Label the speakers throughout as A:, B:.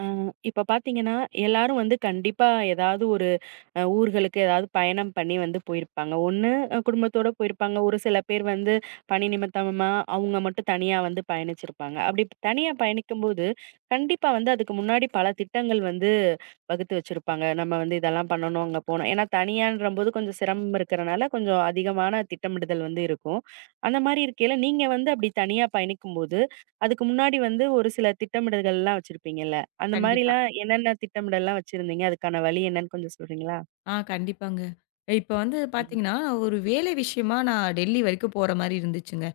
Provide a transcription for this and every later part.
A: அ இப்ப பாத்தீங்கன்னா, எல்லாரும் வந்து கண்டிப்பா ஏதாவது ஒரு ஊர்களுக்கு ஏதாவது பயணம் பண்ணி வந்து போயிருப்பாங்க. ஒண்ணு குடும்பத்தோட போயிருப்பாங்க. ஒரு சில பேர் வந்து பணி நிமித்தமா அவங்க மட்டும் தனியா வந்து பயணிச்சிருப்பாங்க. அப்படி தனியா பயணிக்கும்போது, கண்டிப்பா வந்து அதுக்கு முன்னாடி பல திட்டங்கள் வந்து வகுத்து வச்சிருப்பாங்க. நம்ம வந்து இதெல்லாம் பண்ணணும், அங்க போணும். ஏன்னா தனியான்றம்போது கொஞ்சம் சிரமம் இருக்கிறனால கொஞ்சம் அதிகமான திட்டமிடுதல் வந்து இருக்கும். அந்த மாரி இருக்கையில நீங்க வந்து அப்படி தனியா பயணிக்கும்போது, அதுக்கு முன்னாடி வந்து ஒரு சில திட்டமிடல்கள்லாம் வச்சிருப்பீங்கல்ல? அந்த
B: கண்டிப்பா.
A: மாரிலாம் என்னென்ன திட்டமிடல்லாம் வச்சிருந்தீங்க? அதுக்கான வழி என்னன்னு கொஞ்சம் சொல்றீங்களா?
B: ஆ கண்டிப்பாங்க. இப்ப வந்து
A: ம்.
B: பார்த்தீங்கன்னா, ஒரு வேலை விஷயமா நான் டெல்லி வரைக்கும் போற மாரி இருந்துச்சுங்க.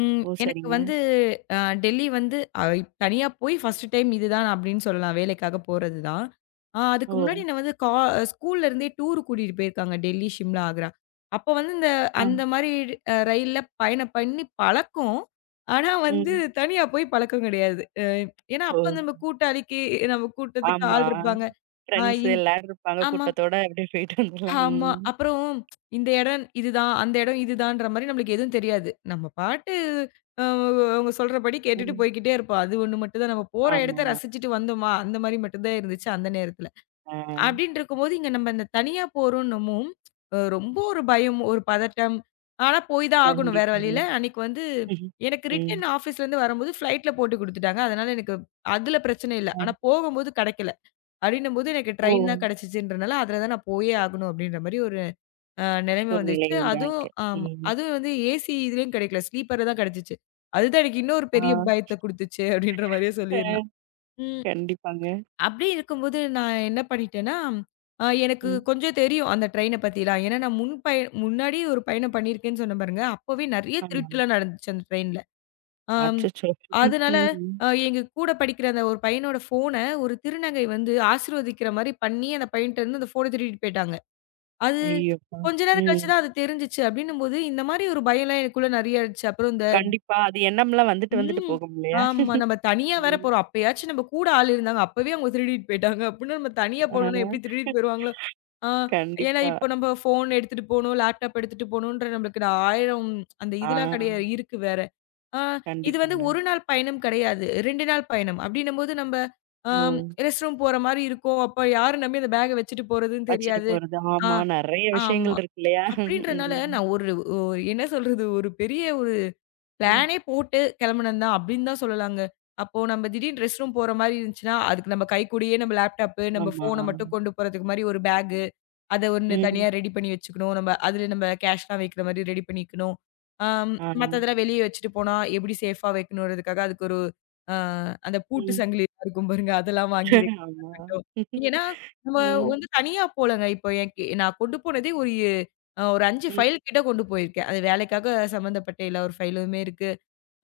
B: ம்
A: ஓ!
B: எனக்கு
A: சரிங்க.
B: வந்து அ டெல்லி வந்து தனியா போய் ஃபர்ஸ்ட் டைம் இதுதான் அப்படின்னு சொல்லலாம். வேலைக்காக போறது தான். ஆ அதுக்கு
A: ஓ!
B: முன்னாடி நான் வந்து ஸ்கூல்ல இருந்தே டூர் கூட்டிட்டு போயிருக்காங்க. டெல்லி, ஷிம்லா, ஆக்ரா. அப்ப வந்து இந்த
A: ஆ.
B: அந்த மாரி ரயில்ல பயணம் பண்ணி பழக்கம். ஆனா வந்து
A: ம்.
B: தனியா போய் பழக்கம் கிடையாது. ஏன்னா
A: ஓ!
B: அப்ப நம்ம கூட்டாளிக்கு நம்ம கூட்டத்துக்கு
A: ஆமா.
B: ஆள் இருப்பாங்க. ஆ
A: ஃப்ரெண்ட்ஸ்
B: இந்
A: எல்லாரும் இருப்பாங்க.
B: ஆமா.
A: கூட்டத்தோட அப்படியே போயிட்டு வந்துடலாம்.
B: ஆமா.
A: ம்.
B: அப்புறம் இந்த இடம் இதுதான், அந்த இடம் இதுதான்ற மாரி நம்மளுக்கு எதுவும் தெரியாது. நம்ம பாட்டு அ அவங்க சொல்றபடி கேட்டுட்டு
A: ம்.
B: போய்க்கிட்டே இருப்போம். அது ஒண்ணு மட்டும் தான் நம்ம போற
A: ஆமா.
B: இடத்த ரசிச்சுட்டு வந்தோமா, அந்த மாரி மட்டும் தான் இருந்துச்சு அந்த நேரத்துல.
A: ஆ.
B: அப்டின்னு இருக்கும்போது, இங்க நம்ம இந்த தனியா போறோம்னமும், ரொம்ப ஒரு பயம், ஒரு பதட்டம். ஆனா போய் தான் ஆகணும் வேற
A: கண்டிப்பாங்க.
B: வழியில. அன்னைக்கு வந்து எனக்கு
A: ம்.
B: ரிட்டர்ன் ஆஃபீஸ்லேருந்து வரும்போது ஃப்ளைட்ல போட்டு குடுத்துட்டாங்க. அதனால எனக்கு அதுல பிரச்சனை இல்ல.
A: அ.
B: ஆனா போகும்போது கெடைக்கல. அப்டின்னும்போது எனக்கு
A: ஓ!
B: ட்ரெயின் தான் கெடைச்சுச்சுன்றனால, அதுல தான் நான் போயே ஆகணும் அப்டின்ற மாரி ஒரு நிலைமை
A: சூழ்நிலை
B: வந்துச்சு. அதுவும்
A: உண்டாயிருக்கு.
B: ஆமா.
A: ம்.
B: அதுவும் வந்து ஏசி இதுலயும் கிடைக்கல. ஸ்லீப்பர்ல தான் கிடைச்சுச்சு. அதுதான் எனக்கு இன்னொரு
A: ஆ.
B: பெரிய பயத்த குடுத்துச்சு அப்படின்ற மாரியே
A: அ
B: சொல்லிரலாம். ம்.
A: கண்டிப்பாங்க.
B: அப்படி இருக்கும்போது நான் என்ன பண்ணிட்டேன்னா, எனக்கு
A: ம்.
B: கொஞ்சம் தெரியும் அந்த ட்ரெயின பத்திலாம். ஏன்னா நான் முன்னாடி ஒரு பயணம் பண்ணியிருக்கேன்னு சொன்னேன் பாருங்க. அப்பவே நெறைய
A: ஆமாங்க.
B: திருட்டுலாம் நடந்துச்சு அந்த ட்ரெயின்ல. ஆம்.
A: அச்சச்சோ!
B: அதனால
A: ம்.
B: எங்க கூட படிக்கிற அந்த ஒரு பையனோட ஃபோன ஒரு திருநங்கை வந்து ஆசீர்வதிக்கிற மாரி பண்ணி அந்த பையன்ட்ட இருந்து அந்த ஃபோன திருடிட்டு போயிட்டாங்க. அது
A: ஐயோப்பா!
B: கொஞ்ச நேரம்
A: ம்.
B: கழிச்சு தான் அது தெரிஞ்சுச்சு. அப்படின்னும்போது, இந்த மாரி ஒரு பயம்லாம் எனக்குள்ள நெறைய இருந்துச்சு. அப்புறம் இந்த
A: கண்டிப்பா. அது எண்ணம்லாம் வந்துட்டு வந்துட்டு
B: ம்.
A: போகும் இல்லையா?
B: ஆமா. நம்ம தனியா வேற
A: ம்.
B: போறோம். அப்பயாச்சும் நம்ம கூட ஆள் இருந்தாங்க. அப்பவே அவங்க திருடிட்டு போயிட்டாங்க. அப்டின்னா நம்ம தனியா போனோம்னா எப்படி
A: ஆ.
B: திருடிட்டு போயிருவாங்களோ? ஆ ஏன்னா
A: கண்டிப்பா.
B: இப்போ நம்ம ஃபோன் எடுத்துட்டு போணும், லேப்டாப் எடுத்துட்டு போணுன்ற நம்மளுக்கு 1000 அந்த
A: ஆ.
B: இதெல்லாம் கிடையாது. இருக்கு வேற. ஆ இது வந்து
A: கண்டிப்பாங்க.
B: 1 நாள் பயணம் கிடையாது. 2 நாள் பயணம். அப்படின்னும்போது நம்ம
A: ஓ!
B: ஆம் ரெஸ்ட் ரூம் போற மாரி இருக்கும். அப்ப யார நம்பி அந்த பேக்க வச்சுட்டு போறதுன்னு
A: வச்சுட்டு
B: தெரியாது.
A: போறது.
B: ஆ
A: ஆமா. நெறைய விஷயங்கள்
B: ஆமா.
A: இருக்கு இல்லையா?
B: அப்படின்றனால
A: ம்.
B: நான் ஒரு ஒ என்ன சொல்றது? ஒரு பெரிய ஒரு
A: ம்.
B: பிளானே போட்டு கிளம்புனது தான் அப்படின்னு தான் சொல்லலாங்க. அப்போ நம்ம திடீர்னு ரெஸ்ட் ரூம் போற மாரி இருந்துச்சுன்னா, அதுக்கு நம்ம கைக்கூடயே நம்ம லேப்டாப்பு, நம்ம
A: ஆமா.
B: ஃபோன மட்டும் கொண்டு போறதுக்கு மாரி ஒரு பேகு. அத ஒண்ணு
A: ம்.
B: தனியா ரெடி பண்ணி வச்சுக்கணும். நம்ம அதுல நம்ம கேஷ்லாம் வைக்கிற மாரி ரெடி பண்ணிக்கணும். ஆம்
A: ஆ.
B: மத்ததெல்லாம் வெளிய வச்சுட்டு போனா எப்படி சேஃபா வைக்கணும்ன்றதுக்காக அதுக்கு ஒரு அ அந்த பூட்டு
A: ம்.
B: சங்கிலிலாம் இருக்கும் பாருங்க. அதெல்லாம் வாங்கி வைக்கிறதா
A: ஆமா.
B: இருக்கட்டும். ஏன்னா, நம்ம
A: ம்.
B: வந்து தனியா போலங்க. இப்போ எனக்கு நான் கொண்டு போனதே ஒரு ஒரு 5
A: ம்.
B: ஃபைல் கிட்ட கொண்டு போயிருக்கேன். அது வேலைக்காக சம்மந்தப்பட்ட எல்லா ஒரு ஃபைலுமே இருக்கு.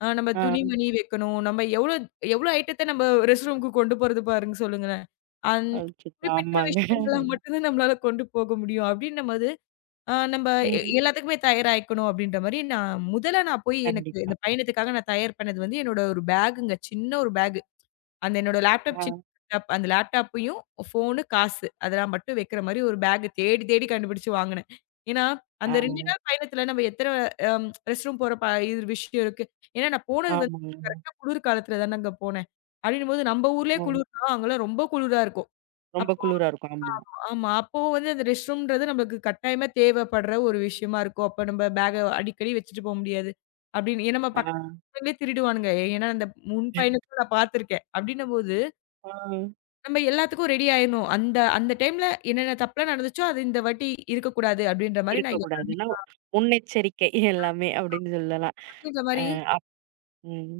B: ஆ நம்ம
A: ஆ.
B: துணிமணி வைக்கணும். நம்ம எவ்ளோ எவ்ளோ ஐட்டத்த நம்ம ரெஸ்ட் ரூம்க்கு கொண்டு போறது பாருங்க சொல்லுங்களேன். அந்
A: அச்சச்சோ!
B: குறிப்பிட்ட
A: ஆமாங்க.
B: விஷயங்கள மட்டும் தான் நம்மளால கொண்டு போக முடியும். அப்டின்னும்போது, ஆ நம்ம
A: ம்.
B: எல்லாத்துக்குமே தயாராயிக்கணும் அப்டின்ற மாரி நான் முதல்ல நான் போய் எனக்கு
A: கண்டிப்பா.
B: இந்த பயணத்துக்காக நான் தயார் பண்ணது வந்து என்னோட ஒரு பேக்குங்க. சின்ன ஒரு பேக். அந்த என்னோட லேப்டாப்
A: ஆ.
B: சின்ன லேப்டாப் அந்த லேப்டாப்பையும், ஃபோனு, காசு அதெல்லாம் மட்டும் வைக்கிற மாரி ஒரு பேக் தேடி தேடி கண்டுபிடிச்சு வாங்குனேன். ஏன்னா,
A: ஆ.
B: அந்த 2 நாள் பயணத்துல நம்ம எத்தன ரெஸ்ட் ரூம் போற இது விஷயம் இருக்கு. ஏன்னா நான் போனது வந்து
A: ஆமாங்க.
B: கரெக்ட்டா குளிர் காலத்துல தானங்க போனேன். அப்படின்னும்போது நம்ம ஊர்லயே
A: ம்.
B: குளிர்னா அங்கலாம் ரொம்ப குளிரா இருக்கும்.
A: ரொம்ப
B: அப்போ
A: குளிரா இருக்கும். ஆமா.
B: ஆமா. அப்போ வந்து அந்த ரெஸ்ட் ரூம்ன்றது நம்மளுக்கு கட்டாயமா தேவைப்படுற ஒரு விஷயமா இருக்கும். அப்ப நம்ம பேக்க அடிக்கடி வச்சுட்டு போ முடியாது. அப்படின்னு ஏன்னா நம்ம
A: ஆ.
B: பக்கத்துலயே திருடுவானுங்க. ஏன்னா அந்த முன் பயணத்துல நான் பார்த்துருக்கேன். அப்படின்னும்போது
A: ஆ.
B: நம்ம எல்லாத்துக்கும் ரெடி ஆயிரணும். அந்த அந்த டைம்ல என்னென்ன தப்புலாம் நடந்துச்சோ, அது இந்த வாட்டி இருக்கக்கூடாது அப்டின்ற மாரி நான் எல்லாமே
A: இருக்கக்கூடாதுன்னா, முன்னெச்சரிக்கை எல்லாமே அப்படின்னு சொல்லலாம்.
B: அப்டின்ற
A: அ
B: மாரி
A: அப் ம்.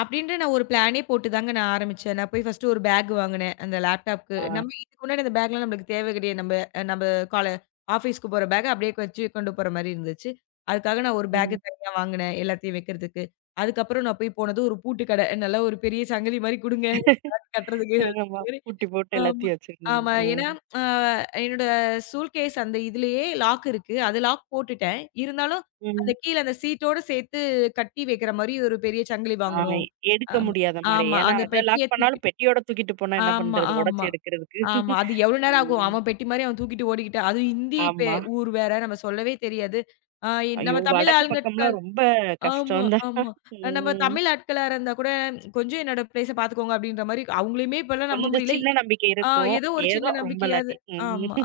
B: அப்டின்ற நான் ஒரு பிளானே போட்டு தாங்க நான் ஆரம்பிச்சேன். நான் போய் ஃபர்ஸ்ட்டு ஒரு பேக் வாங்குனேன். அந்த லேப்டாப்க்கு.
A: ஆ.
B: நம்ம இதுக்கு முன்னாடி அந்த பேக்லாம் நம்மளுக்கு தேவை கிடையாது. நம்ம நம்ம கால ஆஃபீஸ்க்கு போற பேக்க அப்டியே வச்சு கொண்டு போற மாரி இருந்துச்சு. அதுக்காக நான் ஒரு பேக்
A: ம்.
B: தனியா வாங்குனேன். எல்லாத்தையும் வைக்கிறதுக்கு. அதுக்கப்புறம் நான் போய் போனது ஒரு பூட்டு கடை. நல்லா ஒரு பெரிய சங்கிலி மாரி குடுங்க. பேக் கட்டுறதுக்கு
A: ஆமா. பூட்டி போட்டு
B: ஆமா.
A: எல்லாத்தையும் வச்சிருக்கணும்.
B: ஆமா. ஏன்னா,
A: ம்.
B: அ என்னோட சூல்கேஸ் அந்த இதுலயே லாக் இருக்கு. அது லாக் போட்டுட்டேன். இருந்தாலும், அந்த
A: ம்.
B: கீழ அந்த சீட்டோட சேர்த்து கட்டி வைக்கிற மாரி ஒரு பெரிய சங்கிலி
A: ஆ
B: வாங்கணும்.
A: எடுக்க
B: ஆமா,
A: முடியாத மாரி.
B: ஆமா.
A: ஏன்னா,
B: அந்த
A: அத
B: பெட்டிய
A: லாக்
B: தூக்கி
A: பண்ணாலும் பெட்டியோட தூக்கிட்டு போனா என்ன
B: ஆமா,
A: பண்றது? உடைச்சு
B: ஆமா,
A: எடுக்கிறதுக்கு.
B: ஆமா. அது எவ்வளோ நேரம் ஆகும்?
A: ம்.
B: அவன் பெட்டி மாரி அவன் தூக்கிட்டு ஓடிக்கிட்டான். அதுவும் ஹிந்தி பெ
A: ஆமா.
B: ஊர் வேற. நம்ம சொல்லவே தெரியாது. ஆ
A: ஐயோ!
B: நம்ம தமிழ்
A: வடக்கு பக்கம்லாம்
B: ஆளுங்கட்கள்
A: ரொம்ப
B: ஆமா,
A: கஷ்டம் தான்.
B: ஆமா. நம்ம
A: ம்.
B: தமிழ் ஆட்களா இருந்தா கூட, "கொஞ்சம் என்னோட பிளேஸ பார்த்துக்கோங்க" அப்படின்ற மாரி அவங்களையுமே இப்பலாம் நம்ப
A: கொஞ்சம்
B: முடியல.
A: சின்ன நம்பிக்கை
B: ஆ
A: இருக்கும்.
B: ஏதோ ஒரு
A: ஏதோ
B: சின்ன
A: ரொம்ப
B: நம்பிக்கையாவது
A: இல்லாட்டி. ம்.
B: ஆமா.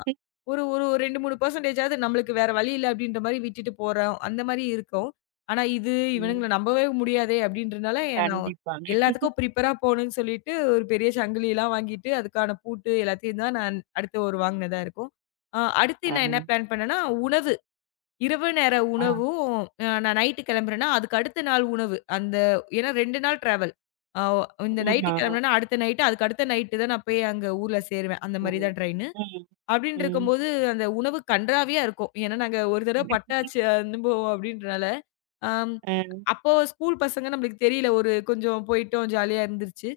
B: ஒரு ஒரு 2, 3% நம்மளுக்கு வேற வழி இல்ல அப்டின்ற மாரி விட்டுட்டு போறோம். அந்த மாரி இருக்கும். ஆனா இது
A: ம்.
B: இவனுங்கள நம்பவே முடியாதே அப்டின்றனால நான்
A: கண்டிப்பாங்க.
B: எல்லாத்துக்கும் ப்ரிப்பேரா போணும்னு சொல்லிட்டு ஒரு பெரிய சங்கிலிலாம் வாங்கிட்டு, அதுக்கான பூட்டு எல்லாத்தையும் தான் நான் அடுத்த ஒரு வாங்கினதா இருக்கும். அடுத்து
A: ஆ.
B: நான் என்ன பிளான் பண்ணேன்னா, உணவு இரவு நேர
A: ஆ.
B: உணவும் நான் நைட்டு கிளம்புறேன்னா, அதுக்கு அடுத்த நாள் உணவு. அந்த ஏன்னா 2 நாள் ட்ராவல். அ இந்த நைட்டு
A: ஆமா.
B: கிளம்புனேன்னா, அடுத்த நைட்டு அதுக்கு அடுத்த நைட்டு தான் நான் போய் அங்க ஊர்ல சேருவேன். அந்த மாரி
A: ம்.
B: தான் ட்ரெயினு.
A: ம்.
B: அப்டின்னு இருக்கும்போது, அந்த உணவு கண்றாவியா இருக்கும். ஏன்னா நாங்க ஒரு தடவ
A: ம்.
B: பட்டாச்சு அனுபவம் அப்டின்றனால, அம்
A: அ,
B: அப்போ ஸ்கூல் பசங்க நம்மளுக்கு தெரியல. ஒரு கொஞ்சம் போயிட்டோம் ஜாலியா இருந்துருச்சு.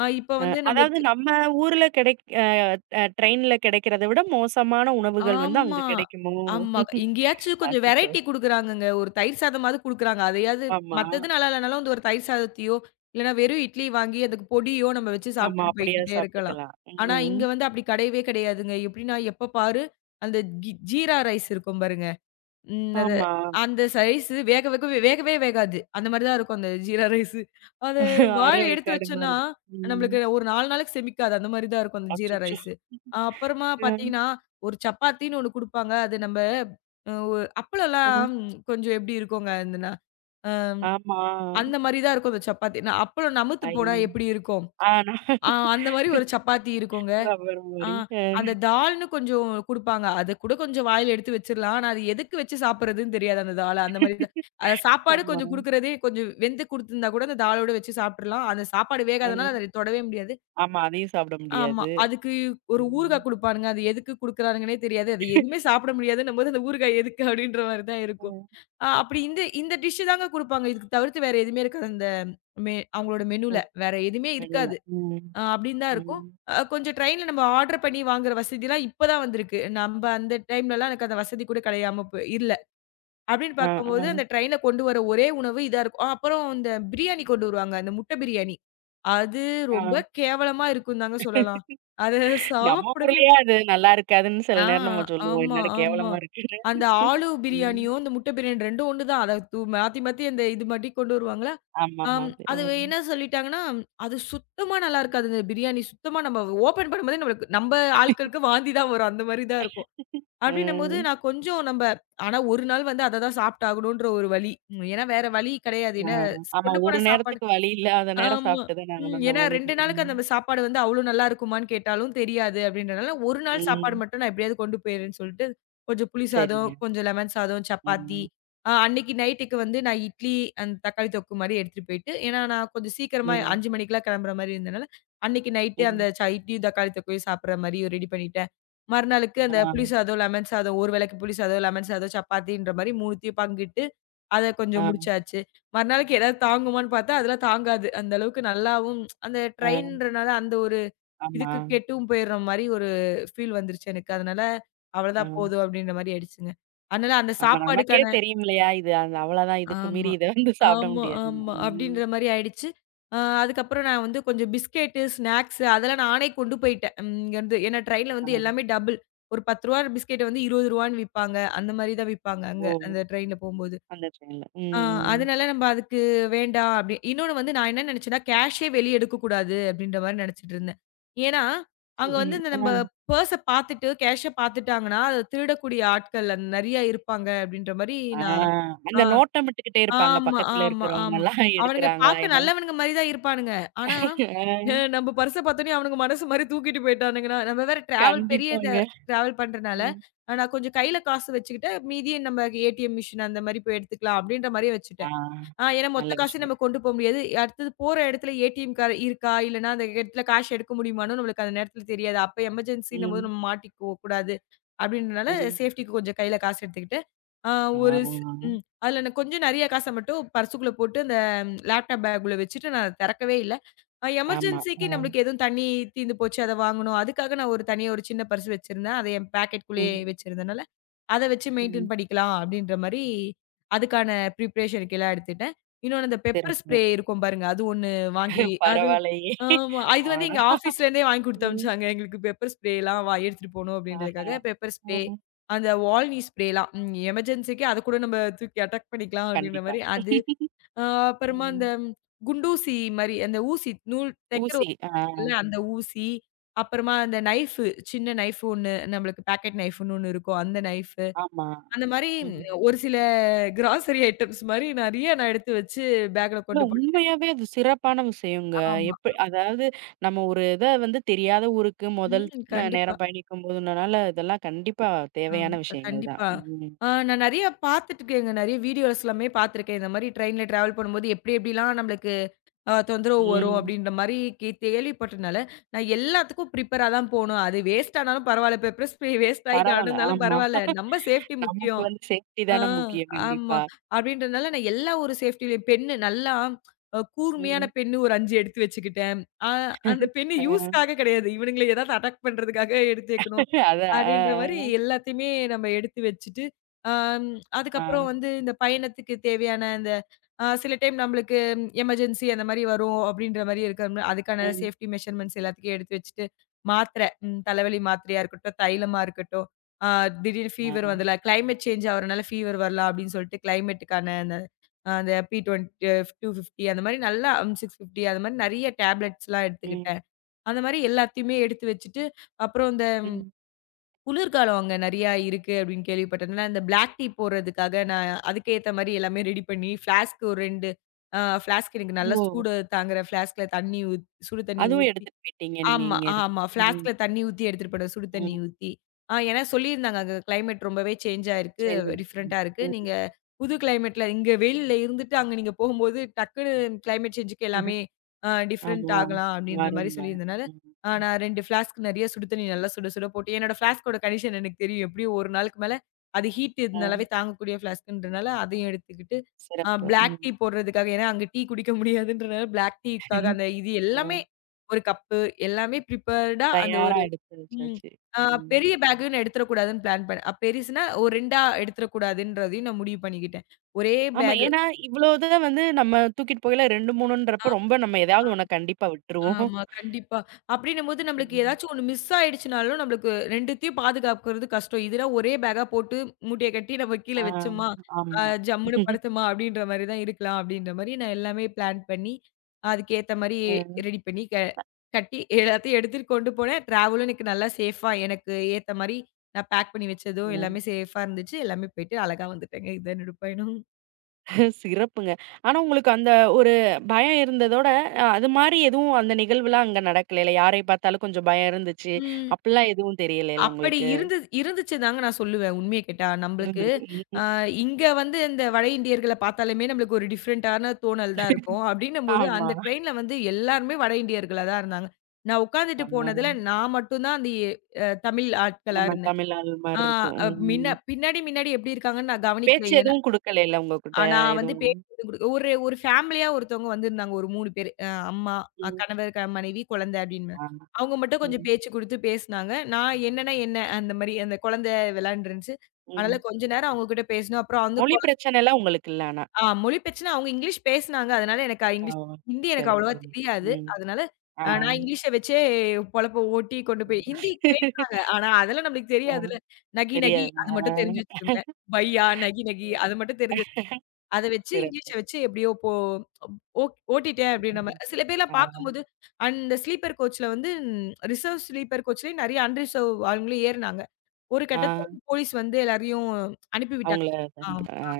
B: அ இப்ப
A: அ
B: வந்து நம்ப
A: அதாவது நம்ம ஊர்ல கிடைக் அ அ ட்ரெயின்ல கிடைக்கிறத விட மோசமான உணவுகள் வந்து அங்க
B: ஆமா,
A: கிடைக்குமோ?
B: ஆமா. எங்கேயாச்சும் கொஞ்சம்
A: அச்சச்சோ!
B: வெரைட்டி குடுக்குறாங்கங்க. ஒரு தயிர் சாதமாவது குடுக்குறாங்க. அதையாவது
A: ஆமா.
B: மத்தது நல்லா இல்லனாலும் வந்து ஒரு தயிர் சாதத்தையோ, இல்லன்னா வெறும் இட்லி வாங்கி அதுக்கு பொடியோ நம்ம வச்சு
A: ஆமா.
B: சாப்பிட்டுட்டு
A: அப்படியா
B: போய்க்கிட்டே இருக்கலாம்.
A: சாப்பிட்டுக்கலாம்.
B: ஆனா,
A: ம்.
B: இங்க வந்து அப்படி கிடையவே கிடையாதுங்க. எப்படின்னா எப்ப பாரு அந்த ஜீரா ரைஸ் இருக்கும் பாருங்க. ம். அது
A: ஆமா.
B: அந்த ரைஸு வேகவே வேகாது. அந்த மாரி தான் இருக்கும் அந்த ஜீரா ரைஸு. அது வாழ எடுத்து
A: அரைவேக்காடு
B: வச்சோன்னா,
A: மாரி. ம்.
B: நம்மளுக்கு ஒரு 4 நாளைக்கு செமிக்காது. அந்த மாரி தான் இருக்கும் அந்த ஜீரா
A: அச்சச்சோ!
B: ரைஸு. அப்புறமா
A: அ,
B: பார்த்தீங்கன்னா, ஒரு சப்பாத்தின்னு ஒண்ணு குடுப்பாங்க. அது நம்ப அ ஒ
A: அ.
B: அப்பளம்லாம் கொஞ்சம் எப்டி இருக்குங்க
A: ஆமா.
B: அந்த மாரி தான் இருக்கும் அந்த சப்பாத்தி. அப்பளம் நமுத்து போனா
A: ஐயோ!
B: எப்டி இருக்கும்?
A: ஆனா
B: அந்த மாரி ஒரு சப்பாத்தி இருக்குங்க.
A: ரப்பர்
B: ஆ.
A: மாரி. அ.
B: அந்த தால்ன்னு கொஞ்சம் குடுப்பாங்க. அத கூட கொஞ்சம் வாயில எடுத்து வச்சிரலாம். ஆனா, அது எதுக்கு வச்சு சாப்பிடுறதுன்னு தெரியாது அந்த தால. அந்த மாரி தான். சாப்பாடு
A: ஆமா.
B: கொஞ்சம் குடுக்குறதே கொஞ்சம் வெந்து குடுத்துருந்தா கூட அந்த தாலோட வச்சு சாப்பிட்டுறலாம். அந்த சாப்பாடு வேகாதனால
A: அ.
B: அத தொடவே முடியாது.
A: ஆமா. அதையும் சாப்பிட
B: ஆமா.
A: முடியாது.
B: அதுக்கு ஒரு
A: ம்.
B: ஊறுகா குடுப்பானுங்க. அது எதுக்கு குடுக்குறானுங்கன்னே தெரியாது. அது எதுவுமே சாப்பிட முடியாதுன்னும்போது அந்த ஊறுகாய் எதுக்கு அப்டின்ற மாரி தான்
A: அ.
B: இருக்கும். அ அப்படி இந்த இந்த டிஷ் தாங்க குடுப்பாங்க. இதுக்கு தவிர்த்து வேற எதுவுமே இருக்காது. அந்த அவங்களோட
A: ஓ!
B: மெனுல. வேற எதுவுமே
A: நடுவுல.
B: இருக்காது.
A: ம்.
B: அப்படின்னு தான் இருக்கும்.
A: ம்.
B: கொஞ்சம் ட்ரெயின்ல நம்ம ஆர்டர் பண்ணி வாங்குற வசதிலாம் இப்ப தான் வந்திருக்கு. நம்ப அந்த டைம்லலாம் எனக்கு அந்த வசதி கூட கிடையாம போ இல்ல. அப்படின்னு
A: ஆ, ஆ,
B: பார்க்கும்போது, அந்த ட்ரெயின்ல கொண்டு வர ஒரே உணவு இதா இருக்கும். அப்புறம் இந்த பிரியாணி கொண்டு வருவாங்க. அந்த முட்டை பிரியாணி. அது
A: ஆ.
B: ரொம்ப கேவலமா இருக்கும்னு தாங்க சொல்லலாம். அத
A: நம்ம
B: சாப்பிடவே
A: ஊர்லயே அது நல்லா இருக்காதுன்னு சில
B: ஆ
A: நேரம் நம்ம சொல்லுவோம்.
B: ஆமா,
A: என்னடா
B: ஆமா.
A: கேவலமா இருக்குன்னு.
B: அந்த ஆலு
A: ம்.
B: பிரியாணியும், இந்த முட்டை பிரியாணி 2ம் ஒண்ணு தான். அத மாத்தி மாத்தி அந்த இது மாட்டி கொண்டு வருவாங்களா,
A: ஆமாமா.
B: ஆம்.
A: அது. அ.
B: அது என்ன சொல்லிட்டாங்கன்னா, அது சுத்தமா நல்லா இருக்காது. அந்த பிரியாணி சுத்தமா நம்ம ஓப்பன் பண்ணும்போதே நம்மளுக்கு நம்ப ஆட்களுக்கு வாந்தி தான் வரும். அந்த மாரி தான் இருக்கும்.
A: அ.
B: அப்டின்னும்போது நான் கொஞ்சம் நம்ப ஆனா 1 நாள் வந்து அத தான் சாப்ட்டாகணுன்ற ஒரு வழி. உம், ஏன்னா வேற வழி கிடையாது.
A: ஆ,
B: ஏன்னா
A: ஆமா.
B: கொண்டு
A: ஒரு
B: போன சாப்பாடு
A: நேரத்துக்கு வழி இல்லாத நேரம்
B: ஆமா.
A: சாப்பிட்டு தானே
B: ம்.
A: ஆகணும்
B: ஏன்னா
A: நம்ம இன்னைக்கு.
B: 2 நாளுக்கு
A: ம்.
B: அந்த சாப்பாடு வந்து அவ்ளோ நல்லா இருக்குமான்னு கேட்டாலும் தெரியாது அப்படின்றனால, 1 நாள் சாப்பாடு
A: ம்.
B: மட்டும் நான் எப்படியாவது கொண்டு போயிறேன்னு சொல்லிட்டு, கொஞ்சம் புளி சாதம்,
A: சரிங்க.
B: கொஞ்சம் லெமன் சாதம், சப்பாத்தி.
A: ம்.
B: அன்னைக்கு நைட்டுக்கு வந்து நான் இட்லி, அந்த தக்காளி தொக்கு மாரி எடுத்துட்டு போயிட்டு, ஏன்னா நான் கொஞ்சம் சீக்கிரமா
A: ம்.
B: 5 மணிக்கெல்லாம் கிளம்புற மாரி இருந்தனால, அன்னைக்கு நைட்டு அந்த
A: ம்.
B: இட்லியும் தக்காளி தொக்கையும் சாப்பிடுற மாரி ரெடி பண்ணிட்டேன். மறுநாளுக்கு
A: ஆ.
B: அந்த புளி சாதம், லெமன் சாதம், ஒரு வேளைக்கு புளி சாதம், லெமன் சாதம், சப்பாத்தின்ற மாரி 3த்தையும் பங்கிட்டு அத
A: ஆ.
B: கொஞ்சம் முடிச்சாச்சு. மறுநாளைக்கு ஏதாவது தாங்குமான்னு பார்த்தா, அதெல்லாம் தாங்காது. அந்த அளவுக்கு நல்லாவும் அந்த
A: ஆ.
B: ட்ரெயின்றனால அந்த ஒரு
A: ஆமா.
B: இதுக்கு கெட்டும் போயிடுற மாரி ஒரு ஃபீல் வந்துருச்சு எனக்கு. அதனால
A: ஆ.
B: அவ்வளதான் போதும் அப்டின்ற மாரி ஆயிடுச்சுங்க. அதனால அந்த
A: ஆமா. நமக்கே
B: சாப்பாடுக்கான
A: தெரியும் இல்லையா? இது அந்த அவ்வளதான். இதுக்கு மீறி
B: ஆமா.
A: இத வந்து சாப்பிட
B: ஆமா,
A: முடியாதுன்னு.
B: ஆமா.
A: ம்.
B: அப்டின்ற மாரி ஆயிடுச்சு. அதுக்கப்புறம் நான் வந்து கொஞ்சம் பிஸ்கெட்டு, ஸ்நாக்ஸு அதெல்லாம் நானே கொண்டு போயிட்டேன். ம் இங்கருந்து. ஏன்னா ட்ரெயின்ல
A: ஆ.
B: வந்து எல்லாமே டபுள். ஒரு ரூ. 10 பிஸ்கெட்ட வந்து ரூ. 20 விப்பாங்க. அந்த மாரி தான் விப்பாங்க அங்க
A: ஓ!
B: அந்த ட்ரெயின்ல போம்போது.
A: அந்த ட்ரெயின்ல.
B: ஆ
A: ம். ம்.
B: அதனால நம்ம அதுக்கு வேண்டாம் அப்படி. இன்னொன்னு வந்து நான் என்ன நினைச்சேன்னா, கேஷே வெளிய எடுக்கக்கூடாது அப்படின்ற மாரி நெனைச்சுட்டு இருந்தேன். ஏன்னா, அங்க
A: சரி.
B: வந்து இந்த
A: ஆ.
B: நம்ம பர்ஸ பார்த்துட்டு, கேஷ பார்த்துட்டாங்கன்னா, அத திருடக்கூடிய ஆட்கள் நெறைய இருப்பாங்க அப்படின்ற மாரி
A: ஆ.
B: நான்
A: அந்த
B: ஆ
A: நோட்டம் விட்டுக்கிட்டே இருப்பாங்க.
B: ஆமா,
A: பக்கத்துல
B: ஆமா, ஆமா.
A: இருக்கிறவங்கலாம்
B: அவனுங்க
A: எடுக்குறாங்களா
B: பார்க்க நல்லவனுங்க மாரி தான் இருப்பானுங்க. ஆனா,
A: என்னன்னு. ஆ.
B: நம்ம பர்ஸ பார்த்தோனே அவனுங்க மனசு மாரி தூக்கிட்டு போயிட்டானுங்கன்னா, நம்ம வேற டிராவல் பெரிய
A: கண்டிப்பாங்க.
B: டிராவல் பண்றனால,
A: ம்.
B: நான் கொஞ்சம் கையில காசு வச்சுக்கிட்டு, மீதிய நம்ம ஏடிஎம் மிஷின் அந்த மாரி போய் எடுத்துக்கலாம் அப்படின்ற மாரியே
A: ஆ.
B: வச்சுட்டேன். ஆ ஏன்னா மொத்த
A: நல்ல
B: காசையும்
A: விஷயம்.
B: நம்ம கொண்டு போ முடியாது. அடுத்தது போற இடத்துல ஏடிஎம் கார்டு இருக்கா? இல்லன்னா அந்த இடத்துல காசு எடுக்க முடியுமான்னு நம்மளுக்கு அந்த நேரத்துல தெரியாது. அப்ப எமர்ஜென்சின்னும் போது
A: ம்.
B: நம்ம மாட்டிக்க கூடாது. அப்படின்றனால
A: ம்.
B: சேஃப்டிக்கு கொஞ்சம் கையில காசு எடுத்துக்கிட்டு, ஆ
A: ஆ.
B: ஒரு ஸ் ம். அதுல நான் கொஞ்சம் நெறைய காச மட்டும் பர்ஸுக்குள்ள போட்டு அந்த லேப்டாப் பேக்குள்ள வச்சுட்டு நான் அதை திறக்கவே இல்ல.
A: ஆமா.
B: எமர்ஜென்சிக்கு
A: ஆ.
B: நம்மளுக்கு எதுவும் தண்ணி தீர்ந்து போச்சு அத வாங்கணும். அதுக்காக நான் ஒரு தனியா ஒரு சின்ன பர்ஸ் வச்சிருந்தேன். அத என் பாக்கெட்குள்ளேயே
A: ம்.
B: வச்சிருந்தனால, அத வச்சு
A: ம்.
B: மெயின்டெயின் பண்ணிக்கலாம் அப்படின்ற மாரி, அதுக்கான ப்ரிப்பரேஷனுக்கு எல்லாம் எடுத்துட்டேன். இன்னொன்னு அந்த பெப்பர்
A: சிறப்பு.
B: ஸ்ப்ரே இருக்கும் பாருங்க. அது ஒண்ணு வாங்கி அது
A: பரவாயில்லையே!
B: ஆமா. இது வந்து
A: ஆனா
B: எங்க ஆஃபீஸ்ல இருந்தே வாங்கி குடுத்து
A: ம்.
B: அனுப்பிச்சாங்க. எங்களுக்கு பெப்பர் ஸ்ப்ரேலாம் வா எடுத்துட்டு போணும்
A: ஆஹா!
B: அப்டின்றதுக்காக பெப்பர் ஸ்ப்ரே,
A: ம்.
B: அந்த வால்னி ஸ்ப்ரேலாம். ம் எமர்ஜென்சிக்கு அத கூட நம்ம தூக்கி அட்டாக் பண்ணிக்கலாம் அப்டின்ற
A: கண்டிப்பா.
B: மாரி அது. அ அப்புறமா அந்த
A: ம்.
B: குண்டூசி மாரி அந்த ஊசி நூல் தைக்கிற
A: ஊசி.
B: ஊசி
A: ஆ.
B: இருக்குல்ல அந்த ஊசி. அப்புறமா அந்த நைஃபு சின்ன நைஃப் ஒண்ணு நம்மளுக்கு பாக்கெட் நைஃப்ன்னு ஒண்ணு இருக்கும். அந்த நைஃப்.
A: ஆமா.
B: அந்த மாரி
A: ம்.
B: ஒரு சில கிராசரி ஐட்டம்ஸ் மாரி நெறைய நான் எடுத்து வச்சு பேக்ல
A: இல்ல
B: கொண்டு போனேன்.
A: உண்மையாவே அது சிறப்பான விஷயங்க.
B: ஆமா.
A: எப்ப அதாவது நம்ம ஒரு இத வந்து தெரியாத ஊருக்கு முதல்
B: ம். கண்டிப்பா.
A: நேரம் பயணிக்கும்போதுனால இதெல்லாம் கண்டிப்பா
B: ஆமா.
A: தேவையான விஷயங்கள் தான்.
B: கண்டிப்பா.
A: ம்.
B: நான் நெறைய பார்த்துட்டுருக்கேங்க. நெறைய வீடியோஸ் எல்லாமே பார்த்துருக்கேன். இந்த மாரி ட்ரெயின்ல டிராவல் பண்ணும்போது எப்டி எப்டிலாம் நம்மளுக்கு தொந்தரவு வரும்
A: ம்.
B: அப்டின்ற மாரி கேள்விப்பட்டனால, நான் எல்லாத்துக்கும் ப்ரிப்பேரா தான் போணும். அது வேஸ்ட் ஆனாலும் பரவால்ல. பெப்பர் ஸ்ப்ரே வேஸ்ட் ஆகி
A: பரவால்ல.
B: கடந்தாலும்
A: ஆமா.
B: பரவால்ல. நம்ம சேஃப்டி
A: நமக்கு
B: முக்கியம்.
A: வந்து சேஃப்டி
B: ஆ,
A: தான முக்கியம்.
B: ஆமா.
A: கண்டிப்பா.
B: அப்படின்றதுனால நான் எல்லா ஒரு சேஃப்டிலயும் பென்னு நல்லா கூர்மையான
A: ம்.
B: பென்னு ஒரு 5 எடுத்து வச்சுக்கிட்டேன். அ அந்த பென்னு
A: ஆ.
B: யூஸ்க்காக கிடையாது. இவனுங்கள ஏதாவது அட்டாக் பண்றதுக்காக எடுத்து வைக்கணும்.
A: இல்ல
B: அப்படின்ற மாரி
A: அதான்.
B: எல்லாத்தையுமே நம்ம எடுத்து வச்சுட்டு, அம்
A: ஆ, ஆ, ஆ.
B: அதுக்கப்புறம் வந்து இந்த பயணத்துக்கு தேவையான அந்த சில டைம் நம்மளுக்கு எமர்ஜென்சி அந்த மாரி வரும் அப்படின்ற மாரி இருக்கம்ல, அதுக்கான
A: ம்.
B: சேஃப்டி மெஷர்மென்ட்ஸ் எல்லாத்துக்கும் எடுத்து வச்சுட்டு, மாத்திரை ம் தலைவலி மாத்திரையா இருக்கட்டும், தைலமா இருக்கட்டும். ஆ திடீர்னு
A: ஆ.
B: ஃபீவர் வந்துல கிளைமேட் சேஞ்ச் ஆவறனால ஃபீவர் வரலாம் அப்படின்னு சொல்லிட்டு கிளைமேட்டுக்கான அந்த அந்த P20, 250 அந்த மாரி நல்லா 650 அது மாரி நெறைய டேப்லெட்ஸ்லாம்
A: ம்.
B: எடுத்துக்கிட்டேன். அந்த மாரி எல்லாத்தையுமே எடுத்து வச்சுட்டு, அப்புறம் இந்த
A: ம்.
B: குளிர்காலம் அங்க நெறையா இருக்கு அப்படின்னு கேள்விப்பட்டதுனால, இந்த பிளாக் டீ போடுறதுக்காக நான் அதுக்கு ஏத்த மாரி எல்லாமே ரெடி பண்ணி ஃப்ளாஸ்க் ஒரு 2 ஃப்ளாஸ்க் எனக்கு நல்லா
A: ஓ!
B: சூடு தாங்குற ஃப்ளாஸ்க்ல தண்ணி சுடு தண்ணி
A: அதுவும்
B: ஊத்தி.
A: எடுத்துட்டு போயிட்டீங்க நீங்க
B: ஆமா,
A: இங்க இருந்து.
B: ஆமா.
A: ம்.
B: ஃப்ளாஸ்க்ல தண்ணி ஊத்தி எடுத்துட்டு போனேன். சுடு தண்ணி
A: ம்.
B: ஊத்தி. ஏன்னா சொல்லியிருந்தாங்க, அங்க கிளைமேட் ரொம்பவே சேஞ்ச் ஆயிருக்கு.
A: சரி. வளர்க்கணும்.
B: டிஃபரண்டா இருக்கு.
A: ம்.
B: நீங்க புது கிளைமேட்ல இங்க வெயில்ல இருந்துட்டு அங்க நீங்க போகும்போது டக்குனு கிளைமேட் சேஞ்சுக்கு எல்லாமே
A: ம்.
B: டிஃபரண்ட்
A: ஆமா.
B: ஆகலாம் அப்படின்ற மாரி
A: வரும்ல.
B: சொல்லியிருந்தனால,
A: ம். ம்.
B: நான் 2 ஃப்ளாஸ்க் நெறைய சுடு தண்ணி நல்லா சுட சுட போட்டு என்னோட ஃப்ளாஸ்க்கோட கண்டிஷன் எனக்கு தெரியும். எப்படியும் 1 நாளுக்கு மேல அது ஹீட்
A: ஆ.
B: இதனாலவே தாங்கக்கூடிய ஃப்ளாஸ்க்ன்றனால அதையும் எடுத்துக்கிட்டு,
A: சிறப்பு.
B: பிளாக்
A: ம்.
B: டீ போடுறதுக்காக ஏன்னா அங்க டீ குடிக்க முடியாதுன்றனால பிளாக் டீக்காக அந்த இது
A: ஆ.
B: எல்லாமே ஒரு கப்பு எல்லாமே ப்ரிப்பேர்டா அந்த
A: தயாரா
B: ஒரு
A: எடுத்து
B: ம்.
A: வச்சாச்சு.
B: ஆ
A: ம்.
B: பெரிய பேக்குன்னு எடுத்துறக்கூடாதுன்னு பிளான் பண்ணேன். பெருசுனா ஒரு 2ஆ எடுத்துறக்கூடாதுன்றதையும் நான் முடிவு பண்ணிக்கிட்டேன். ஒரே
A: ஆமா.
B: பேகு.
A: ஏன்னா, இவ்ளோ இத வந்து நம்ம தூக்கிட்டு போகையில 2, 3ன்றப்ப ரொம்ப நம்ம எதாவது ஒண்ண கண்டிப்பா விட்டுருவோம்.
B: ஆமா, கண்டிப்பா. அப்படின்னும்போது நம்மளுக்கு
A: ம்.
B: ஏதாச்சும் ஒண்ணு மிஸ் ஆயிடுச்சுனாலும், நம்மளுக்கு 2த்தையும் பாதுகாக்கிறது கஷ்டம். இதுனா ஒரே பேக்கா போட்டு மூட்டைய கட்டி நம்ம கீழ
A: ஆ.
B: வச்சோமா,
A: ஆமா.
B: ஜம்முன்னு படுத்தோமா அப்படின்ற மாரி தான் இருக்கலாம் அப்படின்ற மாரி நான் எல்லாமே பிளான் பண்ணி, அதுக்கேத்த மாரி
A: அ.
B: ரெடி பண்ணி கட்டி எல்லாத்தையும் எடுத்துட்டு கொண்டு போனேன். டிராவலும் எனக்கு நல்லா சேஃபா எனக்கு ஏத்த மாரி நான் பேக் பண்ணி வச்சதும்
A: அ.
B: எல்லாமே சேஃபா இருந்துச்சு. எல்லாமே போயிட்டு அழகா வந்துட்டேங்க. இதான் என்னோட பயணம்.
A: சிறப்புங்க. ஆனா உங்களுக்கு அந்த ஒரு பயம் இருந்ததோட, அது மாரி எதுவும் அந்த நிகழ்வுலாம் அங்க நடக்கலைல? யாரை பார்த்தாலும் கொஞ்சம் பயம் இருந்துச்சு.
B: ம்.
A: அப்டிலாம் எதுவும் தெரியலைல
B: அப்படி
A: உங்களுக்கு?
B: இருந்து இருந்துச்சு தாங்க நான் சொல்லுவேன். உண்மைய கேட்டா. நம்பளுக்கு
A: இருந்தது.
B: அ
A: ம்.
B: இங்க வந்து இந்த வட இந்தியர்கள பார்த்தாலுமே நம்மளுக்கு ஒரு டிஃபரண்டான தோணல் தான் இருக்கும். அப்படின்னும்போது
A: ஆமா.
B: அந்த ட்ரெயின்ல வந்து எல்லாருமே வட இந்தியர்களா தான் இருந்தாங்க. நான்
A: ஆ
B: உட்காந்துட்டு போனதுல நான் மட்டும் தான் அந்த தமிழ் ஆட்களா
A: நம்ம
B: இருந்தேன்.
A: தமிழ் ஆள்
B: ஆ
A: மாரி இருக்கும்.
B: மின்ன
A: ம்.
B: பின்னாடி, மின்னாடி எப்படி இருக்காங்கன்னு நான் கவனிக்கல.
A: பேச்சு
B: ஏன்னா
A: எதுவும் குடுக்கலைல உங்ககிட்ட
B: நான் வந்து
A: எதுவும்?
B: பேர் வந்து குடுக்க ஒரு ஒரு ஃபேமிலியா ஒருத்தவங்க வந்திருந்தாங்க. ஒரு 3 பேரு. அம்மா,
A: ம்.
B: கணவர், மனைவி, குழந்தை அப்படின்னு.
A: ஆமா.
B: அவங்க மட்டும்
A: ம்.
B: கொஞ்சம் பேச்சு குடுத்து பேசினாங்க. நான் என்னன்னா என்ன, அந்த மாரி அந்த குழந்தை விளையாண்டு இருந்துச்சு. அதனால
A: ம்.
B: கொஞ்ச நேரம் அவங்க கிட்ட பேசினோம். அப்புறம் வந்து
A: மொழி
B: கொழ
A: பிரச்சனைலாம் உங்களுக்கு இல்ல ஆனா?
B: ஆ மொழி பிரச்சனை அவங்க இங்கிலீஷ் பேசினாங்க. அதனால எனக்கு
A: ஓ!
B: இங்கிலீஷ் ஹிந்தி எனக்கு
A: சரி.
B: அவ்வளவா
A: சொல்லுங்க.
B: தெரியாது.
A: ம்.
B: அதனால
A: ஆ.
B: நான் இங்கிலீஷ வச்சே பொழப்ப ஓட்டி கொண்டு போய் ஹிந்தி பேசுனாங்க. ஆனா அதெல்லாம் நம்மளுக்கு
A: ஆ.
B: தெரியாதுல்ல. நகி நகி
A: தெரியாதுல.
B: அது மட்டும் தெரிஞ்சு
A: ஆ.
B: வச்சிருந்தேன். பையா, நகி நகி அது மட்டும் தெரிஞ்சு அத வச்சு இங்கிலீஷ
A: சிறப்பு.
B: வச்சு எப்படியோ போ ஓ ஓட்டிட்டேன் அப்படின்ற மாரி.
A: ம்.
B: சில பேர்லாம்
A: ஆ.
B: பார்க்கும்போது அந்த ஸ்லீப்பர் கோச்ல வந்து ரிசர்வ் ஸ்லீப்பர் கோச்லயே நெறைய அன்ரிசர்வ் ஆளுங்களும் ஏறுனாங்க. ஒரு
A: ஆ.
B: கட்டத்துல வந்து போலீஸ் வந்து எல்லாரையும் அனுப்பி விட்டாங்க.
A: அவங்கள
B: ஆம்.
A: அனுப்பிட்டா ஆ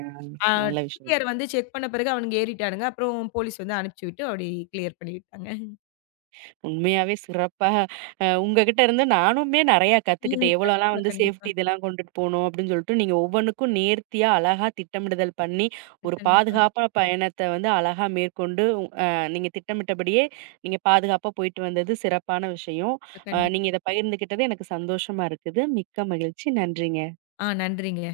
B: அ
A: நல்ல விஷயம்.
B: டிடிஆர் வந்து செக் பண்ண பிறகு அவனுங்க ஏறிட்டானுங்க. அப்புறம் போலீஸ் வந்து அனுப்பிச்சு விட்டு அப்படி கிளியர் பண்ணி விட்டாங்க. ம்.
A: உண்மையாவே சிறப்பா உங்ககிட்ட இருந்து நானுமே நெறையா கத்துக்கிட்டேன். எவ்வளோலாம்
B: கண்டிப்பா,
A: வந்து சேஃப்டி
B: கண்டிப்பா.
A: இதெல்லாம் கொண்டுட்டு போணும் அப்படின்னு சொல்லிட்டு, நீங்க ஒவ்வொன்னுக்கும் நேர்த்தியா, அழகா திட்டமிடுதல் பண்ணி, ஒரு
B: கண்டிப்பா,
A: பாதுகாப்பா பயணத்த வந்து அழகா மேற்கொண்டு, அ நீங்க திட்டமிட்டபடியே நீங்க பாதுகாப்பா போயிட்டு வந்தது சிறப்பான விஷயம்.
B: கண்டிப்பா.
A: நீங்க இத பகிர்ந்துக்கிட்டது எனக்கு சந்தோஷமா இருக்குது. மிக்க மகிழ்ச்சி. நன்றிங்க.
B: நன்றிங்க.